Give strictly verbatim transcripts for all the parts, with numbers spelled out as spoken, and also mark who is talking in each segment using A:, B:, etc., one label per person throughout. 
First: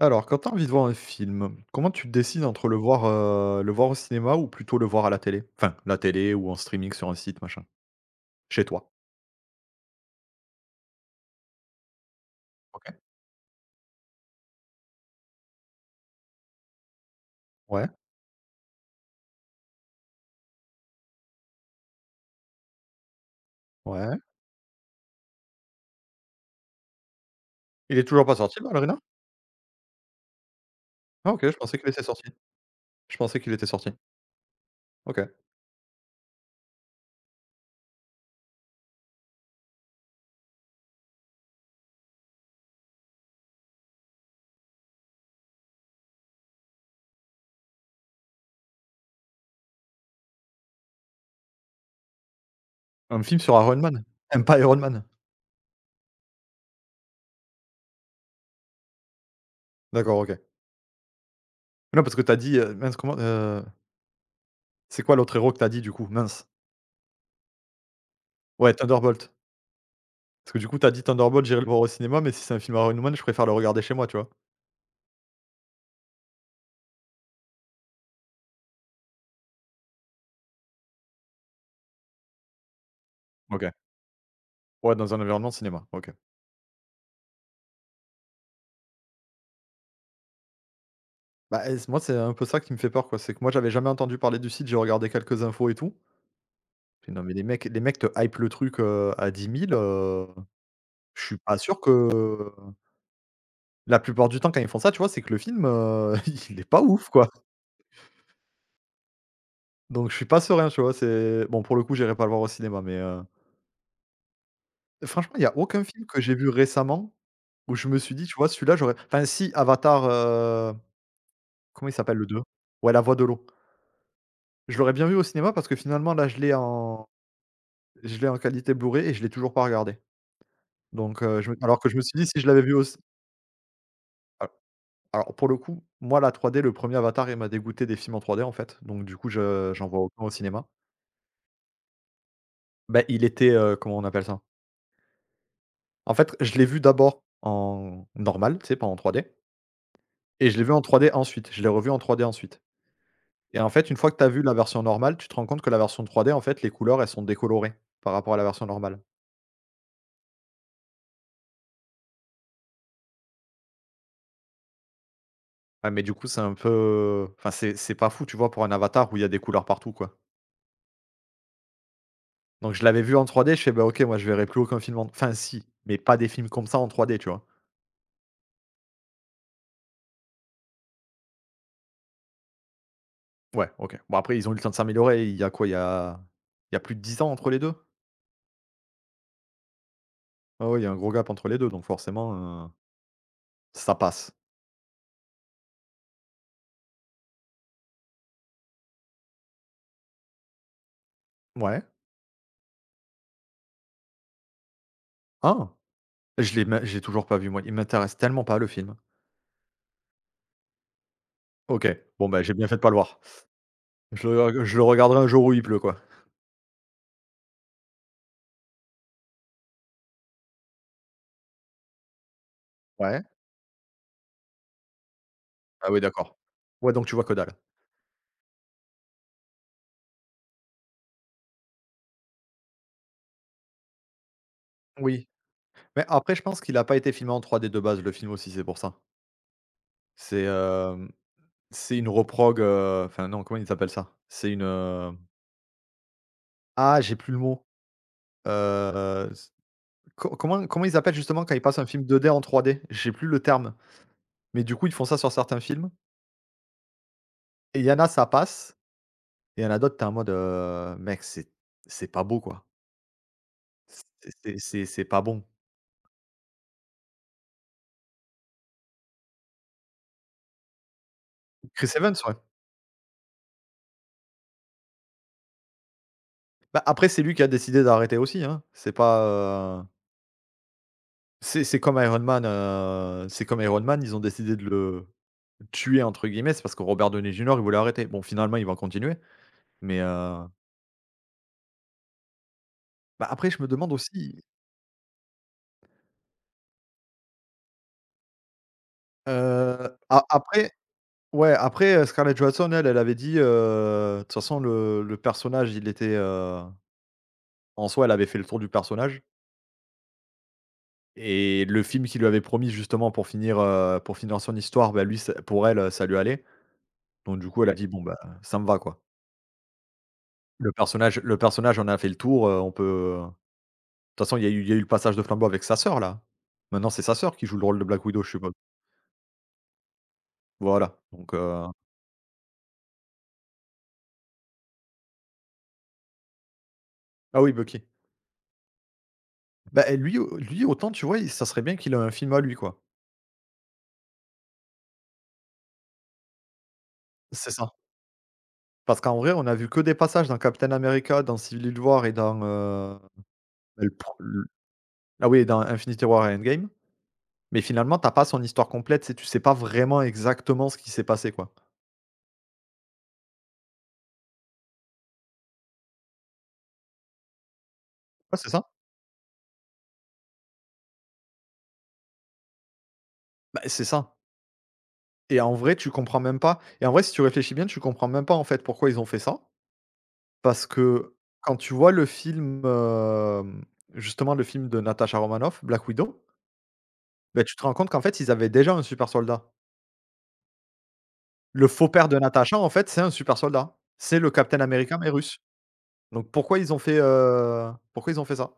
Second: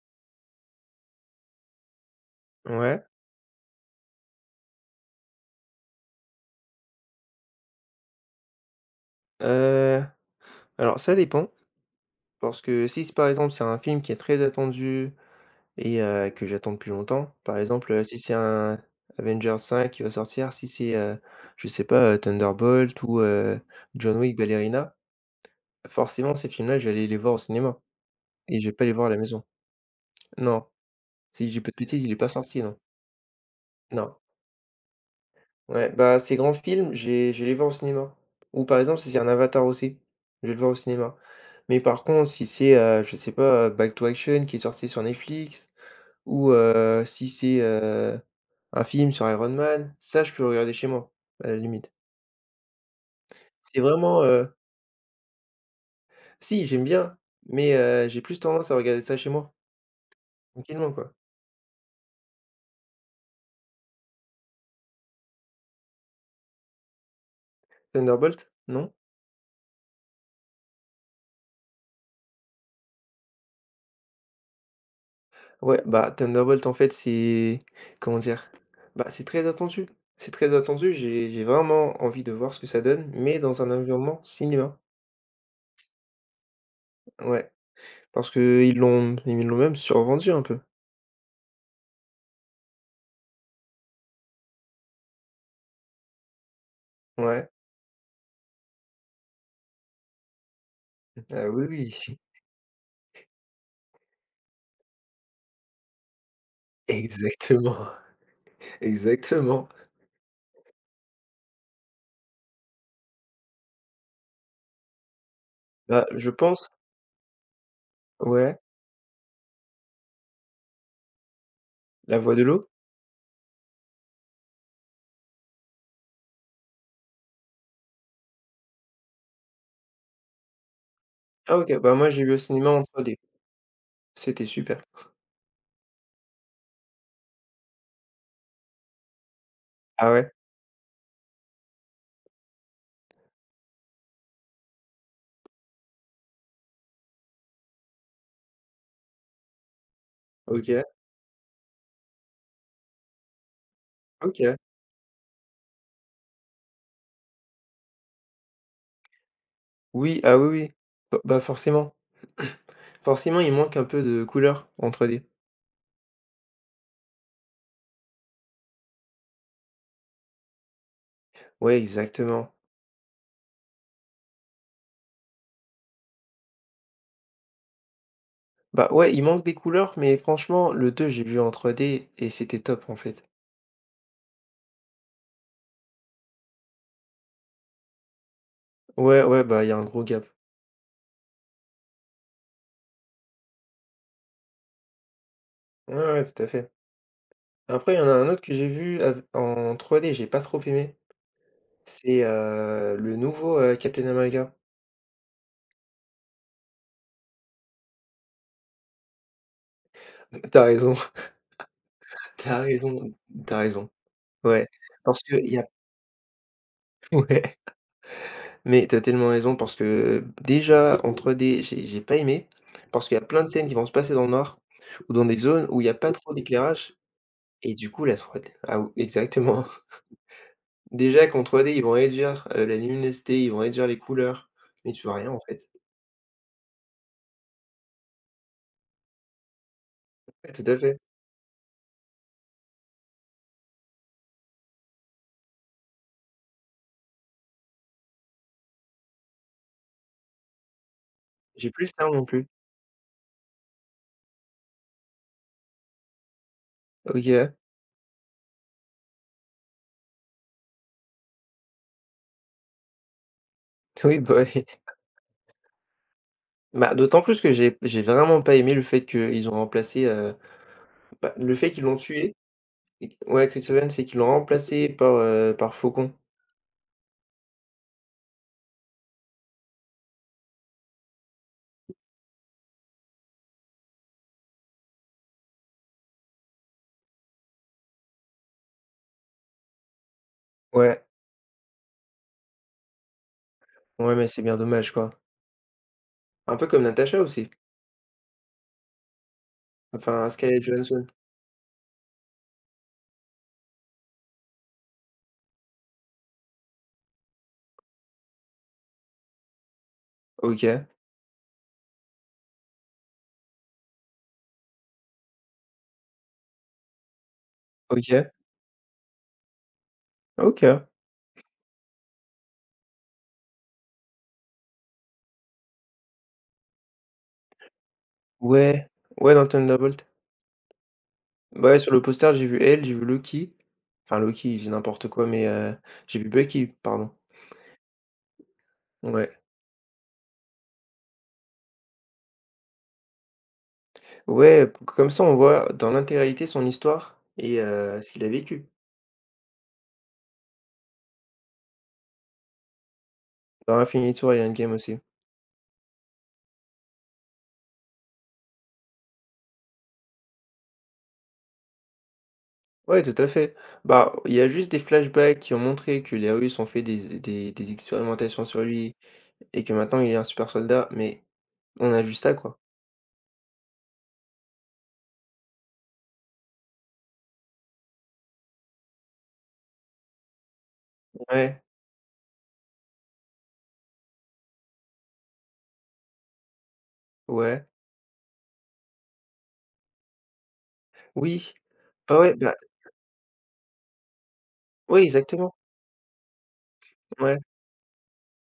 A: Alors, quand tu as envie de voir un film, comment tu décides entre le
B: Ouais,
A: voir, heu, le voir au cinéma ou plutôt le voir à la télé? Enfin, la télé ou en streaming sur un site, machin. Chez toi.
B: heu, alors ça dépend, parce que
A: OK.
B: si c'est par exemple c'est un film qui est très attendu et heu, que j'attends depuis longtemps. Par
A: Ouais,
B: exemple, heu, si c'est un Avengers cinq qui va sortir, si c'est, heu, je sais pas, heu, Thunderbolt ou heu, John
A: ouais.
B: Wick Ballerina, forcément ces films-là, je vais aller les voir au cinéma
A: Il est toujours pas
B: et
A: sorti,
B: je vais pas les
A: Ballerina?
B: voir à la maison. Non,
A: Ah, OK,
B: si
A: je
B: j'ai pas de
A: pensais qu'il
B: bêtises,
A: était
B: il est
A: sorti.
B: pas sorti, non.
A: Je pensais qu'il était sorti.
B: Non.
A: OK.
B: Ouais, bah, ces grands films, j'ai j'ai les voir au cinéma. Ou par exemple, si c'est un Avatar aussi, je vais le voir au cinéma. Mais par contre, si c'est, heu, je sais pas, heu, Back to Action qui est sorti sur Netflix ou, heu, si c'est, heu, un film sur Iron Man, ça je peux le regarder chez moi, à la limite.
A: Un film sur Iron
B: C'est
A: Man?
B: vraiment,
A: Même
B: heu
A: pas Iron Man?
B: si, j'aime bien, mais, heu, j'ai plus tendance à regarder ça chez moi,
A: D'accord, OK.
B: tranquillement quoi.
A: Non, parce que t'as dit, heu, mince comment, heu, c'est quoi l'autre héros que t'as dit du coup? Mince.
B: Thunderbolt,
A: Ouais,
B: non?
A: Thunderbolt. Parce que du coup, t'as dit Thunderbolt, j'irai le voir au cinéma, mais si c'est un film Iron Man, je préfère le regarder chez moi, tu vois?
B: Ouais, bah, Thunderbolt, en fait, c'est comment dire? Bah, c'est très attendu. C'est très attendu. J'ai j'ai vraiment envie de voir ce que ça donne, mais dans un
A: OK.
B: environnement cinéma.
A: Ouais, dans un environnement cinéma. OK.
B: Ouais, parce que ils l'ont ils l'ont même survendu un peu.
A: Bah, et c moi, c'est un peu ça qui me fait peur, quoi. C'est que moi, j'avais jamais entendu parler du site, j'ai regardé quelques infos et tout. J'ai dit: «Non, mais les
B: Ouais.
A: mecs les mecs te hype le truc, heu, à dix mille heu, je suis
B: Ah
A: pas
B: oui,
A: sûr
B: oui.
A: que» la plupart du temps, quand ils font ça, tu vois, c'est que le film, heu, il est pas ouf, quoi.
B: Exactement. Exactement.
A: Donc je suis pas serein, tu vois? C'est bon, pour le coup, j'irai pas le voir au cinéma, mais, heu, franchement, il y a aucun
B: Bah,
A: film que
B: je
A: j'ai vu
B: pense
A: récemment où je me suis dit: «Tu vois,
B: ouais.
A: celui-là, j'aurais» enfin, si, Avatar, heu, comment il s'appelle
B: La
A: le
B: Voix de
A: deux?
B: l'eau?
A: Ouais, La Voix de l'eau. Je l'aurais bien vu au cinéma parce que finalement, là, je l'ai en Je l'ai en qualité Blu-ray et je l'ai toujours pas regardé. Donc, heu, je me
B: Ah OK,
A: alors que
B: bah,
A: je me
B: moi,
A: suis
B: j'ai
A: dit
B: vu au
A: si je l'avais
B: cinéma
A: vu
B: en
A: au c
B: trois d. C'était
A: al
B: super.
A: alors pour le coup, moi la trois D, le premier Avatar, il m'a dégoûté des films en trois D en fait, donc du coup je j'en vois
B: Ah
A: aucun au
B: ouais?
A: cinéma. Bah, il était, heu, comment on appelle ça? En fait, je l'ai vu d'abord en normal, tu sais, pas en trois D et je l'ai vu en
B: OK,
A: trois D ensuite. Je l'ai revu en trois D ensuite et en fait, une fois que tu as vu la
B: OK.
A: version normale, tu te rends compte que la version trois D, en fait, les couleurs, elles sont décolorées par rapport à la version normale.
B: Oui, ah oui, oui. Bah bah, forcément. Forcément, il manque un peu de couleur en trois d.
A: Ouais, mais du coup, c'est un peu enfin, c'est c'est pas fou, tu vois, pour un Avatar où il y a des couleurs partout, quoi.
B: Ouais, exactement.
A: Donc je l'avais vu en trois D, je fais: «Bah, OK, moi je verrai plus aucun film en» enfin si, mais pas des films comme ça en trois D, tu vois?
B: Bah, ouais, il manque des couleurs, mais franchement, le deux, j'ai vu en trois d et c'était top, en fait.
A: Ouais, OK. Bon, après ils ont eu le temps de s'améliorer, il y a quoi? Il y a il y a plus de dix ans entre les deux,
B: Ouais, ouais, bah, il y a un gros gap.
A: ah ouais, il y a un gros gap entre les deux donc forcément, heu, ça passe.
B: Ouais, ouais, tout à fait. Après, il y en a un autre que j'ai vu av- en trois d, j'ai pas trop aimé.
A: Ouais.
B: C'est euh, le nouveau euh, Captain America.
A: Ah! Je l'ai même j'ai toujours pas vu moi, il m'intéresse tellement pas le film.
B: T'as raison.
A: OK, bon, bah, j'ai
B: T'as
A: bien fait de pas le
B: raison,
A: voir.
B: t'as raison.
A: Je le
B: Ouais,
A: je le regarderai
B: parce
A: un
B: que
A: jour
B: il
A: où
B: y
A: il
B: a...
A: pleut, quoi.
B: Ouais, mais t'as tellement raison, parce que déjà, en trois d j'ai j'ai pas aimé, parce qu'il y a
A: Ouais.
B: plein de scènes qui vont se passer dans le noir, ou dans des zones où il n'y
A: Ah
B: a
A: oui,
B: pas trop
A: d'accord. Ouais,
B: d'éclairage,
A: donc tu vois que dalle.
B: et du coup, la trois d... Ah, oui, exactement. Déjà qu'en trois d, ils vont réduire, heu, la luminosité, ils vont réduire les couleurs, mais tu vois
A: Oui,
B: rien en fait.
A: mais après je pense qu'il a pas été filmé en trois D de base le film aussi, c'est pour ça. C'est,
B: Ouais, tout à fait.
A: hem C'est une reprog, heu, enfin non, comment ils appellent ça? C'est une, heu, ah, j'ai plus le mot, heu, c co comment comment ils appellent justement quand ils
B: J'ai
A: passent
B: plus
A: un
B: le
A: film
B: temps non
A: deux D en
B: plus.
A: trois D? J'ai plus le terme, mais du coup, ils font ça sur certains films
B: OK.
A: et il y en a, ça passe et il y en a d'autres, t'es es en mode, heu, mec, c'est c'est pas beau, quoi.
B: Oui,
A: C'est
B: bah,
A: c'est
B: oui.
A: c'est c'est pas bon.
B: Bah, d'autant plus que j'ai j'ai vraiment pas aimé le fait qu'ils ont remplacé, heu, bah, le fait qu'ils
A: Chris
B: l'ont
A: Evans, ouais.
B: tué et ouais, Chris Evans, et qu'ils l'ont remplacé par, heu, par Faucon.
A: Bah, après, c'est lui qui a décidé d'arrêter aussi, hein. C'est pas, heu, c'est c'est comme Iron Man, heu, c'est comme Iron Man, ils ont décidé de le «tuer» entre guillemets, c'est parce que Robert Downey Junior, il voulait arrêter. Bon, finalement, il va continuer. Mais, heu,
B: Ouais,
A: bah, après je me demande
B: ouais, mais c'est
A: aussi,
B: bien dommage quoi. Un peu comme Natasha aussi,
A: heu, a
B: enfin Scarlett
A: après
B: Johansson.
A: ouais, après, heu, Scarlett Johansson elle, elle avait dit, heu, de toute façon le le personnage il était, heu, en soi elle avait fait le tour du personnage
B: OK,
A: et le film qu'il lui avait promis justement pour finir, heu, pour finir son histoire, bah, lui ça pour elle, heu, ça lui allait. Donc du coup elle a dit: «Bon, bah,
B: OK,
A: ça me va quoi». Le
B: OK.
A: personnage le personnage on a fait le tour, heu, on peut de toute façon il y a eu il y a eu le passage de flambeau avec sa sœur là. Maintenant c'est sa sœur qui joue le rôle de Black Widow, je suppose?
B: Ouais, ouais, dans Thunderbolt.
A: Voilà, donc, heu
B: Bah, ouais, sur le poster, j'ai vu elle, j'ai vu Loki. Enfin Loki, j'ai n'importe quoi, mais heu, j'ai vu Bucky, pardon.
A: ah oui, Bucky.
B: Ouais.
A: Bah, et lui au lui autant tu vois, il ça serait bien qu'il ait un film à lui, quoi.
B: Ouais, p comme ça, on voit dans l'intégralité son histoire
A: C'est
B: et
A: ça.
B: heu, ce qu'il a vécu.
A: Parce qu'en vrai, on a vu que des passages dans Captain America, dans Civil War et dans, heu,
B: Dans
A: bah, le pre
B: Infinity War et
A: le
B: Endgame aussi.
A: ah oui, dans Infinity War et Endgame, mais finalement, t'as pas son histoire complète, tu tu sais pas vraiment exactement ce qui s'est passé, quoi.
B: Ouais, tout à fait. Bah, il y a juste des flashbacks qui ont montré que les Russes ont fait des des des
A: Ouais,
B: expérimentations
A: c'est
B: sur
A: ça.
B: lui et que maintenant il est un super soldat, mais on a juste ça, quoi.
A: Bah, c'est ça et en vrai, tu comprends même pas et en vrai, si tu réfléchis bien, tu comprends même pas, en fait, pourquoi ils ont fait ça. Parce que quand
B: Ouais,
A: tu vois le film, hem, justement, le film de Natasha Romanoff, Black Widow, bah, tu te
B: ouais,
A: rends compte qu'en fait, ils avaient déjà un super soldat.
B: oui.
A: Le faux père de
B: Bah, ouais, bah,
A: Natasha, en fait, c'est un super soldat. C'est le Captain America,
B: oui,
A: mais russe.
B: exactement.
A: Donc pourquoi ils ont fait,
B: Ouais.
A: heu, pourquoi ils ont fait ça?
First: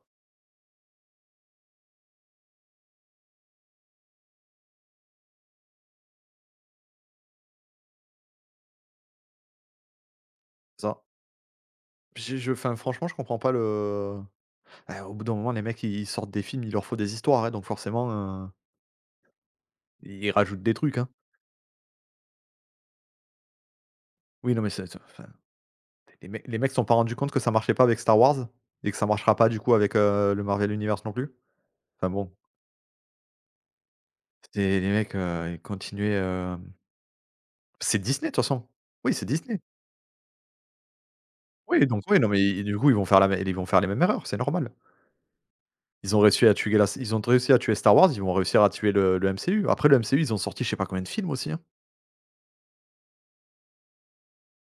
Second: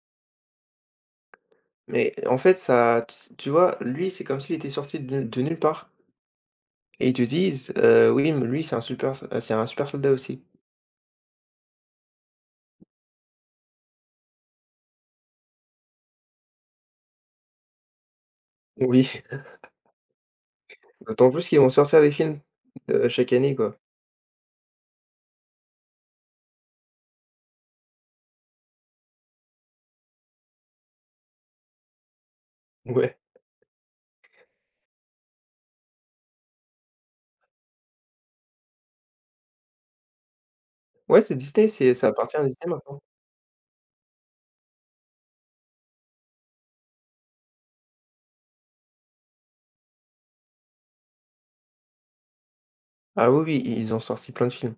B: Mais en fait, ça tu vois, lui, c'est comme s'il était sorti de de nulle part et ils te disent, heu: «Oui, mais lui, c'est un super s c'est un super soldat aussi».
A: C'est ça. J'ai je Enfin, franchement, je comprends pas le eh, Au bout d'un moment, les mecs, ils sortent des films, il leur faut des histoires, hein, donc forcément, heu,
B: Oui,
A: ils rajoutent des trucs, hein.
B: d'autant plus qu'ils vont sortir des films, heu, chaque année, quoi.
A: Oui, non, mais c'est c'est enfin, les mecs les mecs se sont pas rendus compte que ça marchait pas avec Star Wars et que ça marchera pas, du coup, avec, heu, le Marvel Universe non plus. Enfin bon,
B: Ouais.
A: c'est les mecs, heu, ils continuaient, hem c'est Disney, de toute façon. Oui, c'est Disney.
B: Ouais, c'est Disney,
A: Oui,
B: c'est
A: donc
B: ça
A: oui, non,
B: appartient à
A: mais
B: Disney
A: du coup, ils
B: maintenant.
A: vont faire la mê ils vont faire les mêmes erreurs, c'est normal. Ils ont réussi à tuer la ils ont réussi à tuer Star Wars, ils vont réussir à tuer le le M C U. Après le M C U, ils ont sorti je sais pas combien de films aussi, hein.
B: Ah oui, oui, ils ont sorti plein de films.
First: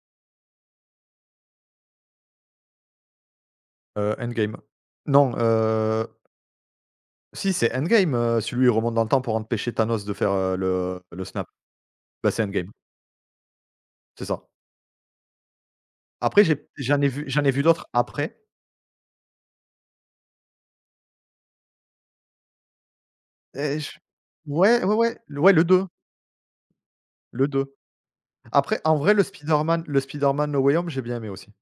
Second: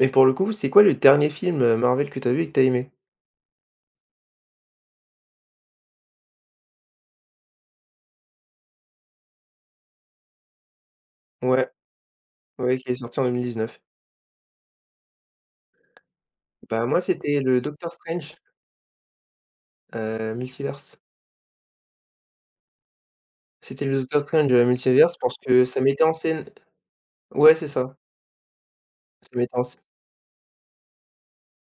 B: Mais pour le coup, c'est quoi le dernier film, heu, Marvel, que t'as vu et que t'as aimé?
A: Heu, Endgame. Non, heu, si c'est Endgame, heu, celui où il remonte dans le temps pour empêcher Thanos de faire, heu, le le snap.
B: Ouais,
A: Bah, c'est Endgame,
B: ouais, qui est sorti en vingt dix-neuf.
A: c'est ça. Après j'ai
B: Bah,
A: j'en
B: moi,
A: ai vu
B: c'était
A: j'en ai
B: le
A: vu d'autres
B: Doctor Strange,
A: après,
B: heu, Multiverse.
A: et
B: C'était
A: je
B: le Doctor Strange, heu,
A: ouais, ouais,
B: Multiverse,
A: ouais,
B: parce
A: le- ouais,
B: que
A: le
B: ça
A: deux
B: mettait en scène
A: le
B: ouais, c'est
A: deux.
B: ça.
A: Après en vrai le
B: Ça mettait en scène
A: Spider-Man le Spider-Man No Way Home, j'ai bien aimé aussi.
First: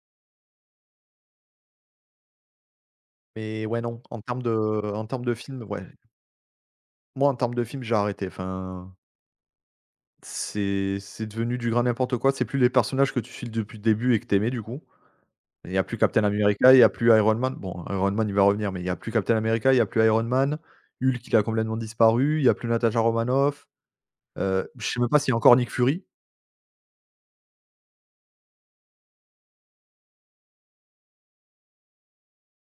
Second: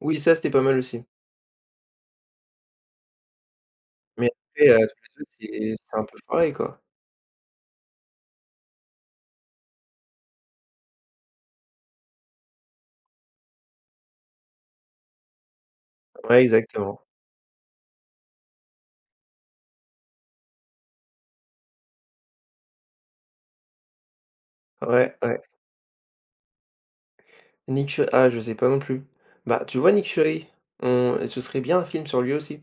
B: oui, ça, c'était pas mal aussi.
A: Mais ouais, non, en
B: Mais
A: termes de
B: après, heu,
A: en
B: tous les
A: termes
B: autres,
A: de film,
B: c'est
A: ouais.
B: c'est un peu pareil, quoi.
A: Moi en termes de film, j'ai arrêté, enfin, C'est c'est devenu du grand n'importe quoi, c'est plus les personnages que tu suis depuis le début et que t'aimais du coup. Il y a plus Captain
B: Ouais,
A: America, il y a
B: exactement.
A: plus Iron Man. Bon, Iron Man, il va revenir, mais il y a plus Captain America, il y a plus Iron Man. Hulk, il a complètement disparu, il y a plus Natasha Romanoff. Heu, je sais même
B: Ouais,
A: pas s'il y a
B: ouais.
A: encore Nick Fury.
B: Nick Fu ah, je sais pas non plus. Bah, tu vois, Nick Fury? On ce serait bien un film sur lui aussi.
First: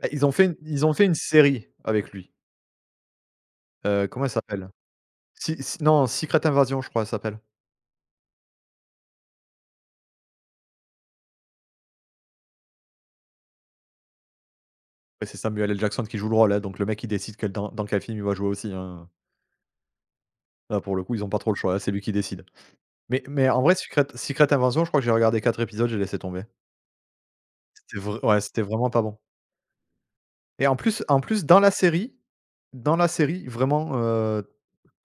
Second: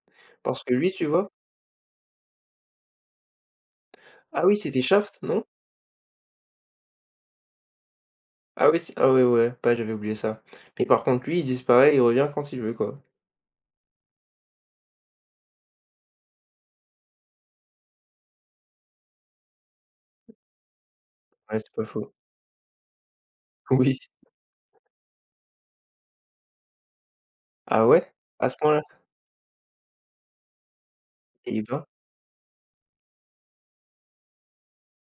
A: Bah, ils ont fait une
B: Parce que
A: ils
B: lui,
A: ont
B: tu
A: fait une
B: vois
A: série avec lui. Heu, comment elle
B: ah oui,
A: s'appelle?
B: c'était Shaft, non?
A: Si si non, Secret Invasion, je crois, elle s'appelle.
B: Ah oui, c'est ah ouais, ouais, bah, j'avais oublié ça. Mais par contre, lui, il disparaît, il revient quand il veut, quoi.
A: Ouais, c'est Samuel L. Jackson qui joue le rôle, hein, donc le mec, il décide quel dans dans quel film il va jouer aussi, hein. Là, pour le coup, ils ont pas trop le
B: Ouais, c'est
A: choix, hein,
B: pas
A: c'est lui
B: faux.
A: qui décide. hein. Mais mais en vrai,
B: Oui.
A: Secret Secret Invasion, je crois que j'ai regardé quatre épisodes, j'ai laissé tomber.
B: Ah
A: C'était
B: ouais?
A: vrai, ouais,
B: À ce
A: c'était
B: point-là?
A: vraiment pas bon. Et en plus en plus dans
B: Eh
A: la
B: ben,
A: série dans la série, vraiment, heu,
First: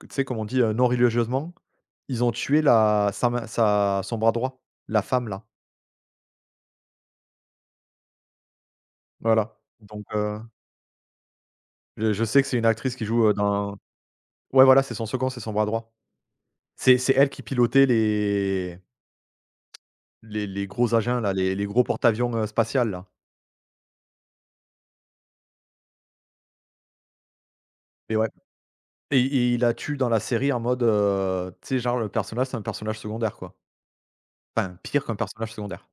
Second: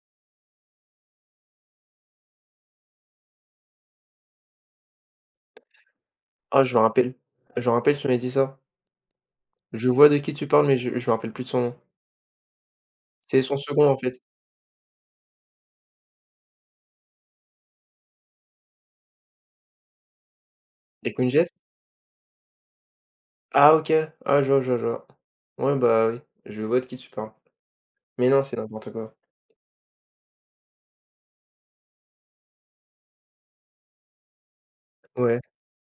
A: tu sais, comme on dit, heu, non religieusement, ils ont tué la sa main sa son bras droit, la femme là,
B: ah, je me rappelle. Je me rappelle, tu m'avais dit ça.
A: voilà.
B: Je
A: Donc,
B: vois de qui
A: heu,
B: tu parles, mais je je me rappelle plus de son nom.
A: je je sais que c'est une actrice qui joue, heu,
B: C'est son
A: dans
B: second, en fait.
A: ouais, voilà, c'est son second, c'est son bras droit. C'est c'est elle qui pilotait les les les gros
B: Les
A: agents
B: Queen
A: là,
B: Jet?
A: les les gros porte-avions, heu, spatial là.
B: Ah OK. Ah, je vois, je vois, je vois. Ouais, bah, oui, je vois de qui tu parles.
A: Et
B: Mais
A: ouais.
B: non, c'est n'importe quoi.
A: Et et il la tue dans la série en mode, heu, tu sais, genre le personnage, c'est un personnage secondaire, quoi. Enfin, pire qu'un
B: Ouais.
A: personnage secondaire.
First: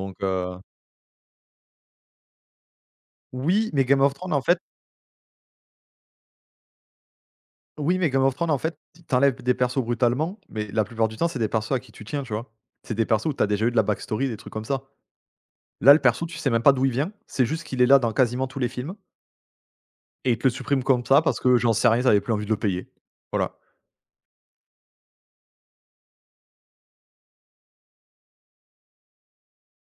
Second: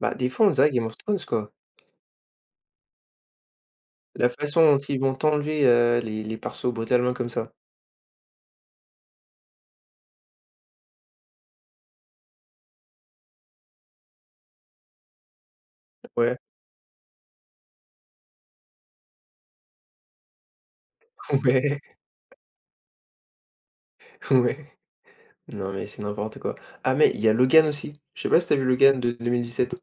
B: Bah, des fois, on
A: heu,
B: dirait Game of Thrones, quoi.
A: oui, mais Game of
B: La
A: Thrones, en fait
B: façon dont ils vont t'enlever, heu, les les persos brutalement comme ça.
A: oui, mais Game of Thrones, en fait, t'enlèves des persos brutalement, mais la plupart du temps, c'est des persos à qui tu tiens, tu vois? C'est des persos où t'as déjà eu de la backstory, des trucs comme ça. Là, le perso, tu
B: Ouais.
A: sais même pas d'où il vient, c'est juste qu'il est là dans quasiment tous les films et ils te le supprime comme ça parce que j'en
B: Ouais,
A: sais rien, t'avais plus envie de le payer. Voilà.
B: ouais. Non, mais c'est n'importe quoi. Ah, mais il y a Logan aussi. Je sais pas si t'as vu Logan de deux mille dix sept.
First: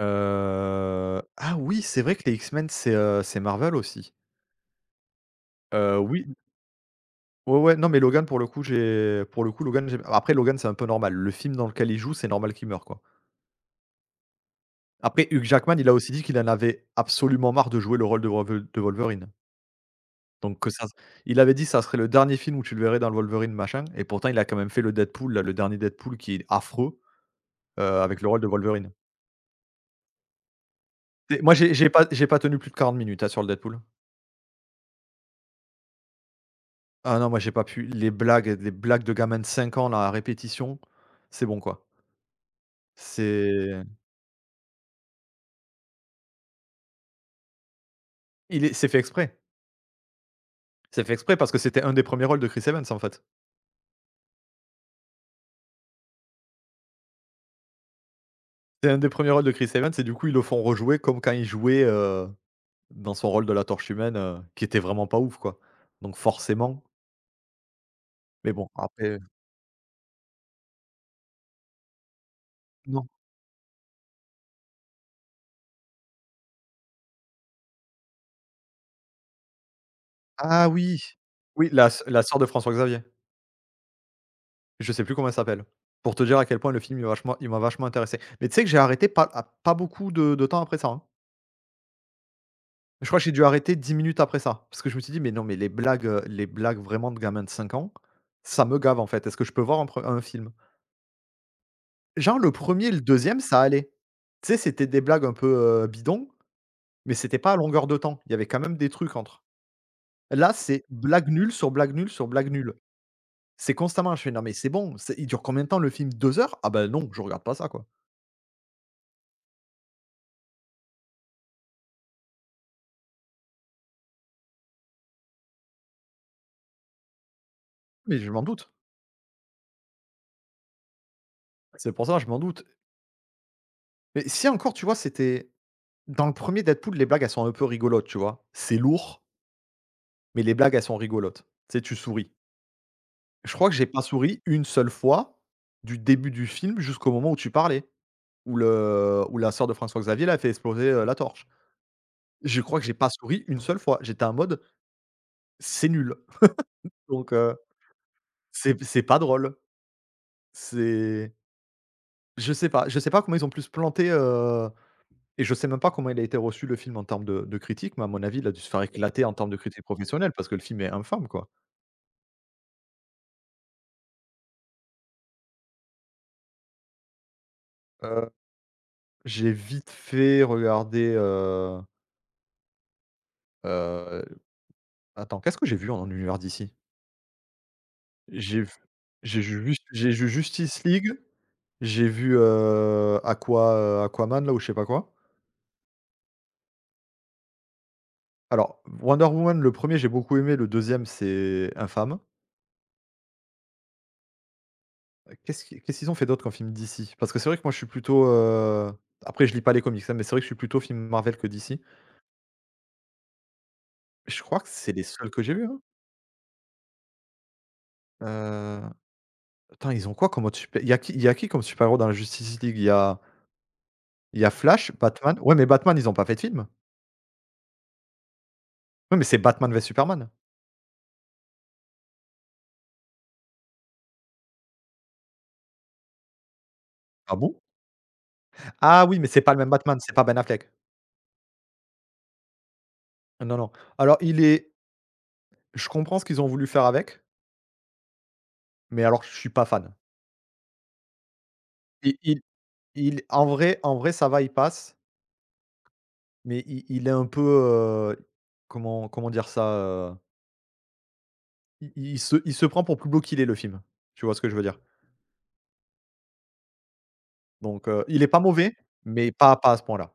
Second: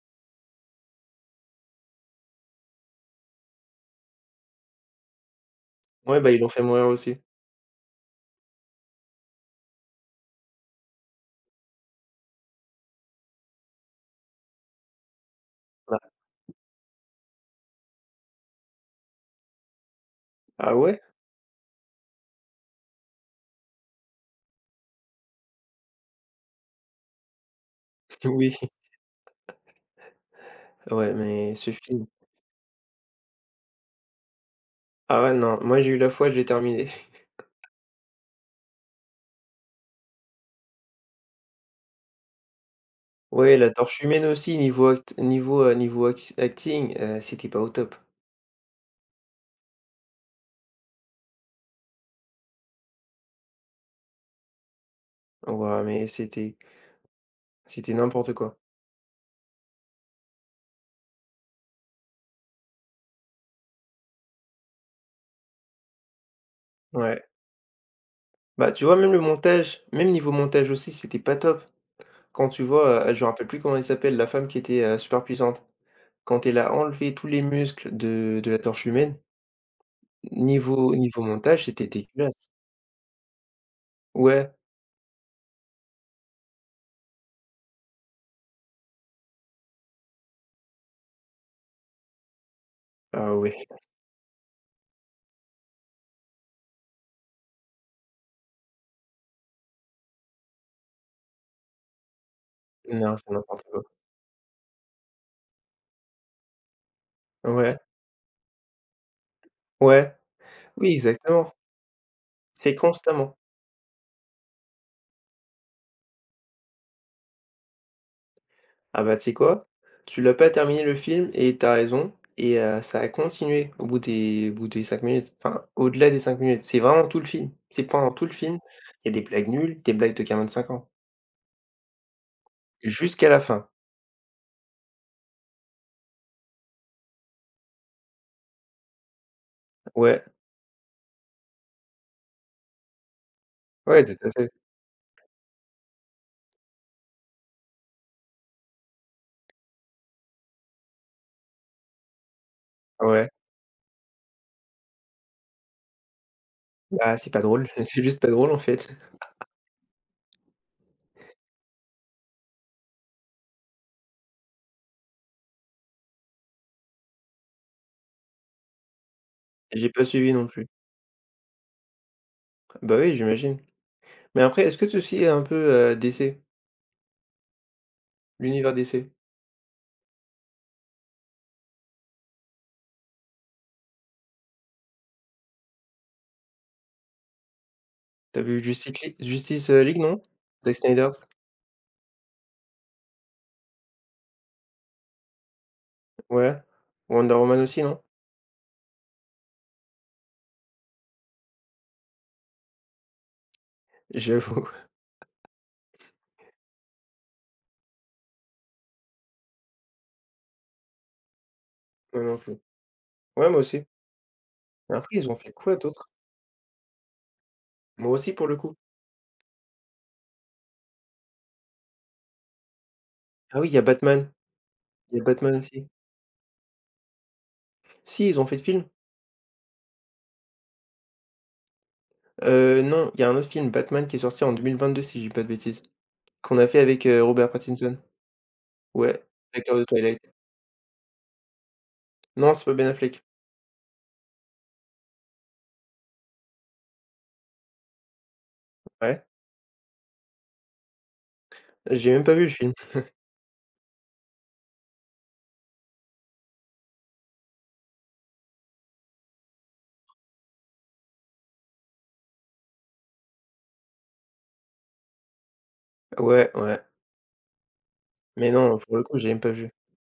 A: Heu, ah oui, c'est vrai que les X-Men, c'est, heu, c'est Marvel aussi. Heu,
B: Ouais,
A: oui.
B: bah, ils l'ont fait mourir aussi.
A: Ouais, ouais, non, mais Logan pour le coup, j'ai pour le coup, Logan, j'ai après Logan, c'est un peu normal. Le film dans lequel il joue, c'est normal qu'il meure, quoi. Après Hugh Jackman, il a
B: Bah
A: aussi dit qu'il en avait absolument marre de jouer le rôle de Wolve de Wolverine. Donc que
B: ah
A: ça
B: ouais?
A: Il avait dit: «Ça serait le dernier film où tu le verrais dans le Wolverine machin» et pourtant il a quand même fait le Deadpool, là, le dernier Deadpool qui est affreux, heu, avec le rôle de
B: Oui.
A: Wolverine.
B: Ouais,
A: Et
B: mais
A: moi
B: ce
A: j'ai j'ai
B: film
A: pas j'ai pas tenu plus de quarante minutes, hein, sur le Deadpool.
B: ah ouais, non, moi, j'ai eu la foi, j'ai terminé.
A: Ah non, moi j'ai pas pu. Les blagues les blagues de gamins de cinq ans, là, à répétition, c'est bon, quoi.
B: Ouais, La
A: C'est
B: Torche Humaine aussi, niveau act niveau, heu, niveau act acting, heu, c'était pas au top.
A: il est C'est fait exprès. C'est fait exprès parce que c'était un des premiers rôles de Chris Evans, en fait.
B: Waouh, mais c'était c'était n'importe quoi.
A: C'est un des premiers rôles de Chris Evans et du coup, ils le font rejouer comme quand il jouait, heu, dans son rôle de la Torche Humaine, heu, qui était vraiment pas ouf, quoi. Donc forcément,
B: Ouais.
A: mais bon,
B: Bah, tu vois, même
A: après.
B: le montage, même niveau montage aussi, c'était pas top. Quand tu vois,
A: Non.
B: heu, je me rappelle plus comment elle s'appelle, la femme qui était, heu, super puissante. Quand elle a enlevé tous les muscles de de la torche humaine,
A: Ah
B: niveau
A: oui!
B: niveau montage,
A: Oui,
B: c'était
A: la s la sœur de
B: dégueulasse.
A: François Xavier.
B: Ouais,
A: Je sais plus comment elle s'appelle. Pour te dire à quel point le film il m'a vachement il m'a vachement intéressé. Mais tu sais que j'ai arrêté pas à pas beaucoup de de temps après ça, hein. Je crois que j'ai
B: ah
A: dû
B: ouais,
A: arrêter dix minutes après ça, parce que je me suis dit: «Mais non, mais les blagues, heu, les blagues vraiment de gamins de cinq ans, ça me gave, en fait. Est-ce que je peux voir un pre un film?» Genre le premier, et le
B: non, c'est
A: deuxième, ça
B: n'importe quoi.
A: allait. Tu sais, c'était des blagues un peu, heu, bidons, mais c'était pas à
B: Ouais,
A: longueur de temps. Il y avait quand même des trucs entre.
B: ouais,
A: Là, c'est
B: oui,
A: blague nulle
B: exactement.
A: sur blague nulle sur blague
B: C'est
A: nulle.
B: constamment.
A: C'est constamment, je fais: «Non mais c'est bon, c'est il dure combien de temps le film? Deux heures? Ah ben non, je regarde pas ça quoi».
B: Ah bah, tu sais quoi? Tu l'as pas terminé le film et t'as raison, et heu, ça a continué au bout des au bout des cinq minutes, enfin, au-delà des cinq minutes. C'est vraiment tout le film. C'est pendant
A: Mais
B: tout le
A: je m'en
B: film,
A: doute.
B: il y a des blagues nulles, des blagues de gamins cinq ans,
A: C'est pour ça, je m'en doute.
B: jusqu'à la fin.
A: Mais si encore, tu vois, c'était dans le premier Deadpool, les blagues, elles sont un peu rigolotes, tu vois? C'est lourd,
B: Ouais,
A: mais les blagues, elles sont rigolotes. Tu sais, tu souris. Je crois que j'ai pas
B: ouais, tout à
A: souri
B: fait.
A: une seule fois du début du film jusqu'au moment où tu parlais. Où le où la sœur de François Xavier, là, a fait exploser, heu, la torche. Je crois que j'ai pas
B: Ouais,
A: souri une seule fois. J'étais en mode: «C'est nul».
B: bah, c'est
A: Donc
B: pas
A: heu,
B: drôle, c'est juste pas drôle, en
A: c'est
B: fait.
A: c'est pas drôle. C'est Je sais pas je sais pas comment ils ont pu se planter, heu et je sais même pas comment il a été reçu le film en termes de de critiques, mais à mon avis, il a dû se faire éclater en termes de critiques
B: J'ai pas suivi
A: professionnelles
B: non
A: parce que le
B: plus.
A: film est infâme, quoi.
B: Bah, oui, j'imagine. Mais après, est-ce que tu suis un peu, heu, D C,
A: Heu,
B: l'univers D C?
A: j'ai vite fait regarder, heu heu, attends, qu'est-ce que j'ai vu en univers D C?
B: Tu as vu
A: J'ai v
B: Justice League
A: j'ai vu
B: Justice, heu,
A: juste
B: League,
A: j'ai
B: non?
A: vu
B: Zack
A: Justice League.
B: Snyder's?
A: J'ai vu, heu, Aqua, heu, Aquaman là ou je sais pas quoi.
B: Ouais. Wonder Woman aussi, non?
A: Alors Wonder Woman, le premier j'ai beaucoup aimé, le deuxième c'est infâme.
B: J'avoue.
A: Qu'est-ce qui qu'est-ce qu'ils ont fait d'autre comme film D C? Parce que c'est vrai que moi je suis plutôt, heu, après je lis pas les comics, hein, mais c'est vrai que je suis plutôt film Marvel que D C.
B: Moi non plus. Ouais, moi aussi.
A: Je crois que c'est les
B: Après, ils
A: seuls
B: ont
A: que
B: fait
A: j'ai vus,
B: quoi
A: hein.
B: d'autre? Moi aussi, pour le coup.
A: Heu, Attends, ils ont quoi comme autre super il y a qui y a qui comme super-héros dans la Justice League? Il y a
B: Ah oui, il y a Batman.
A: y a Flash,
B: Il y a
A: Batman. Ouais,
B: Batman
A: mais
B: aussi.
A: Batman, ils ont pas fait de film?
B: Si, ils ont fait de film.
A: Ouais, mais c'est Batman v Superman.
B: Heu, non, il y a un autre film, Batman, qui est sorti en deux mille vingt deux si je dis pas de bêtises, qu'on a fait avec, heu,
A: Ah
B: Robert
A: bon?
B: Pattinson.
A: Ah oui,
B: Ouais,
A: mais c'est pas le même
B: l'acteur de
A: Batman, c'est
B: Twilight.
A: pas Ben Affleck.
B: Non, c'est pas Ben Affleck.
A: Non, non. Alors il est Je comprends ce qu'ils ont voulu faire avec, mais alors
B: Ouais,
A: je suis pas fan.
B: j'ai
A: I
B: même pas
A: il
B: vu le film.
A: il en vrai en vrai ça va, il passe, mais i il est un peu, heu, comment comment dire ça? Heu, i il se il se prend pour plus beau qu'il est le film. Tu vois ce que je veux dire?
B: Ouais, ouais,
A: Donc heu, il est pas
B: mais
A: mauvais,
B: non, pour le coup, j'ai
A: mais
B: même pas
A: pas
B: vu.
A: pas à ce point-là.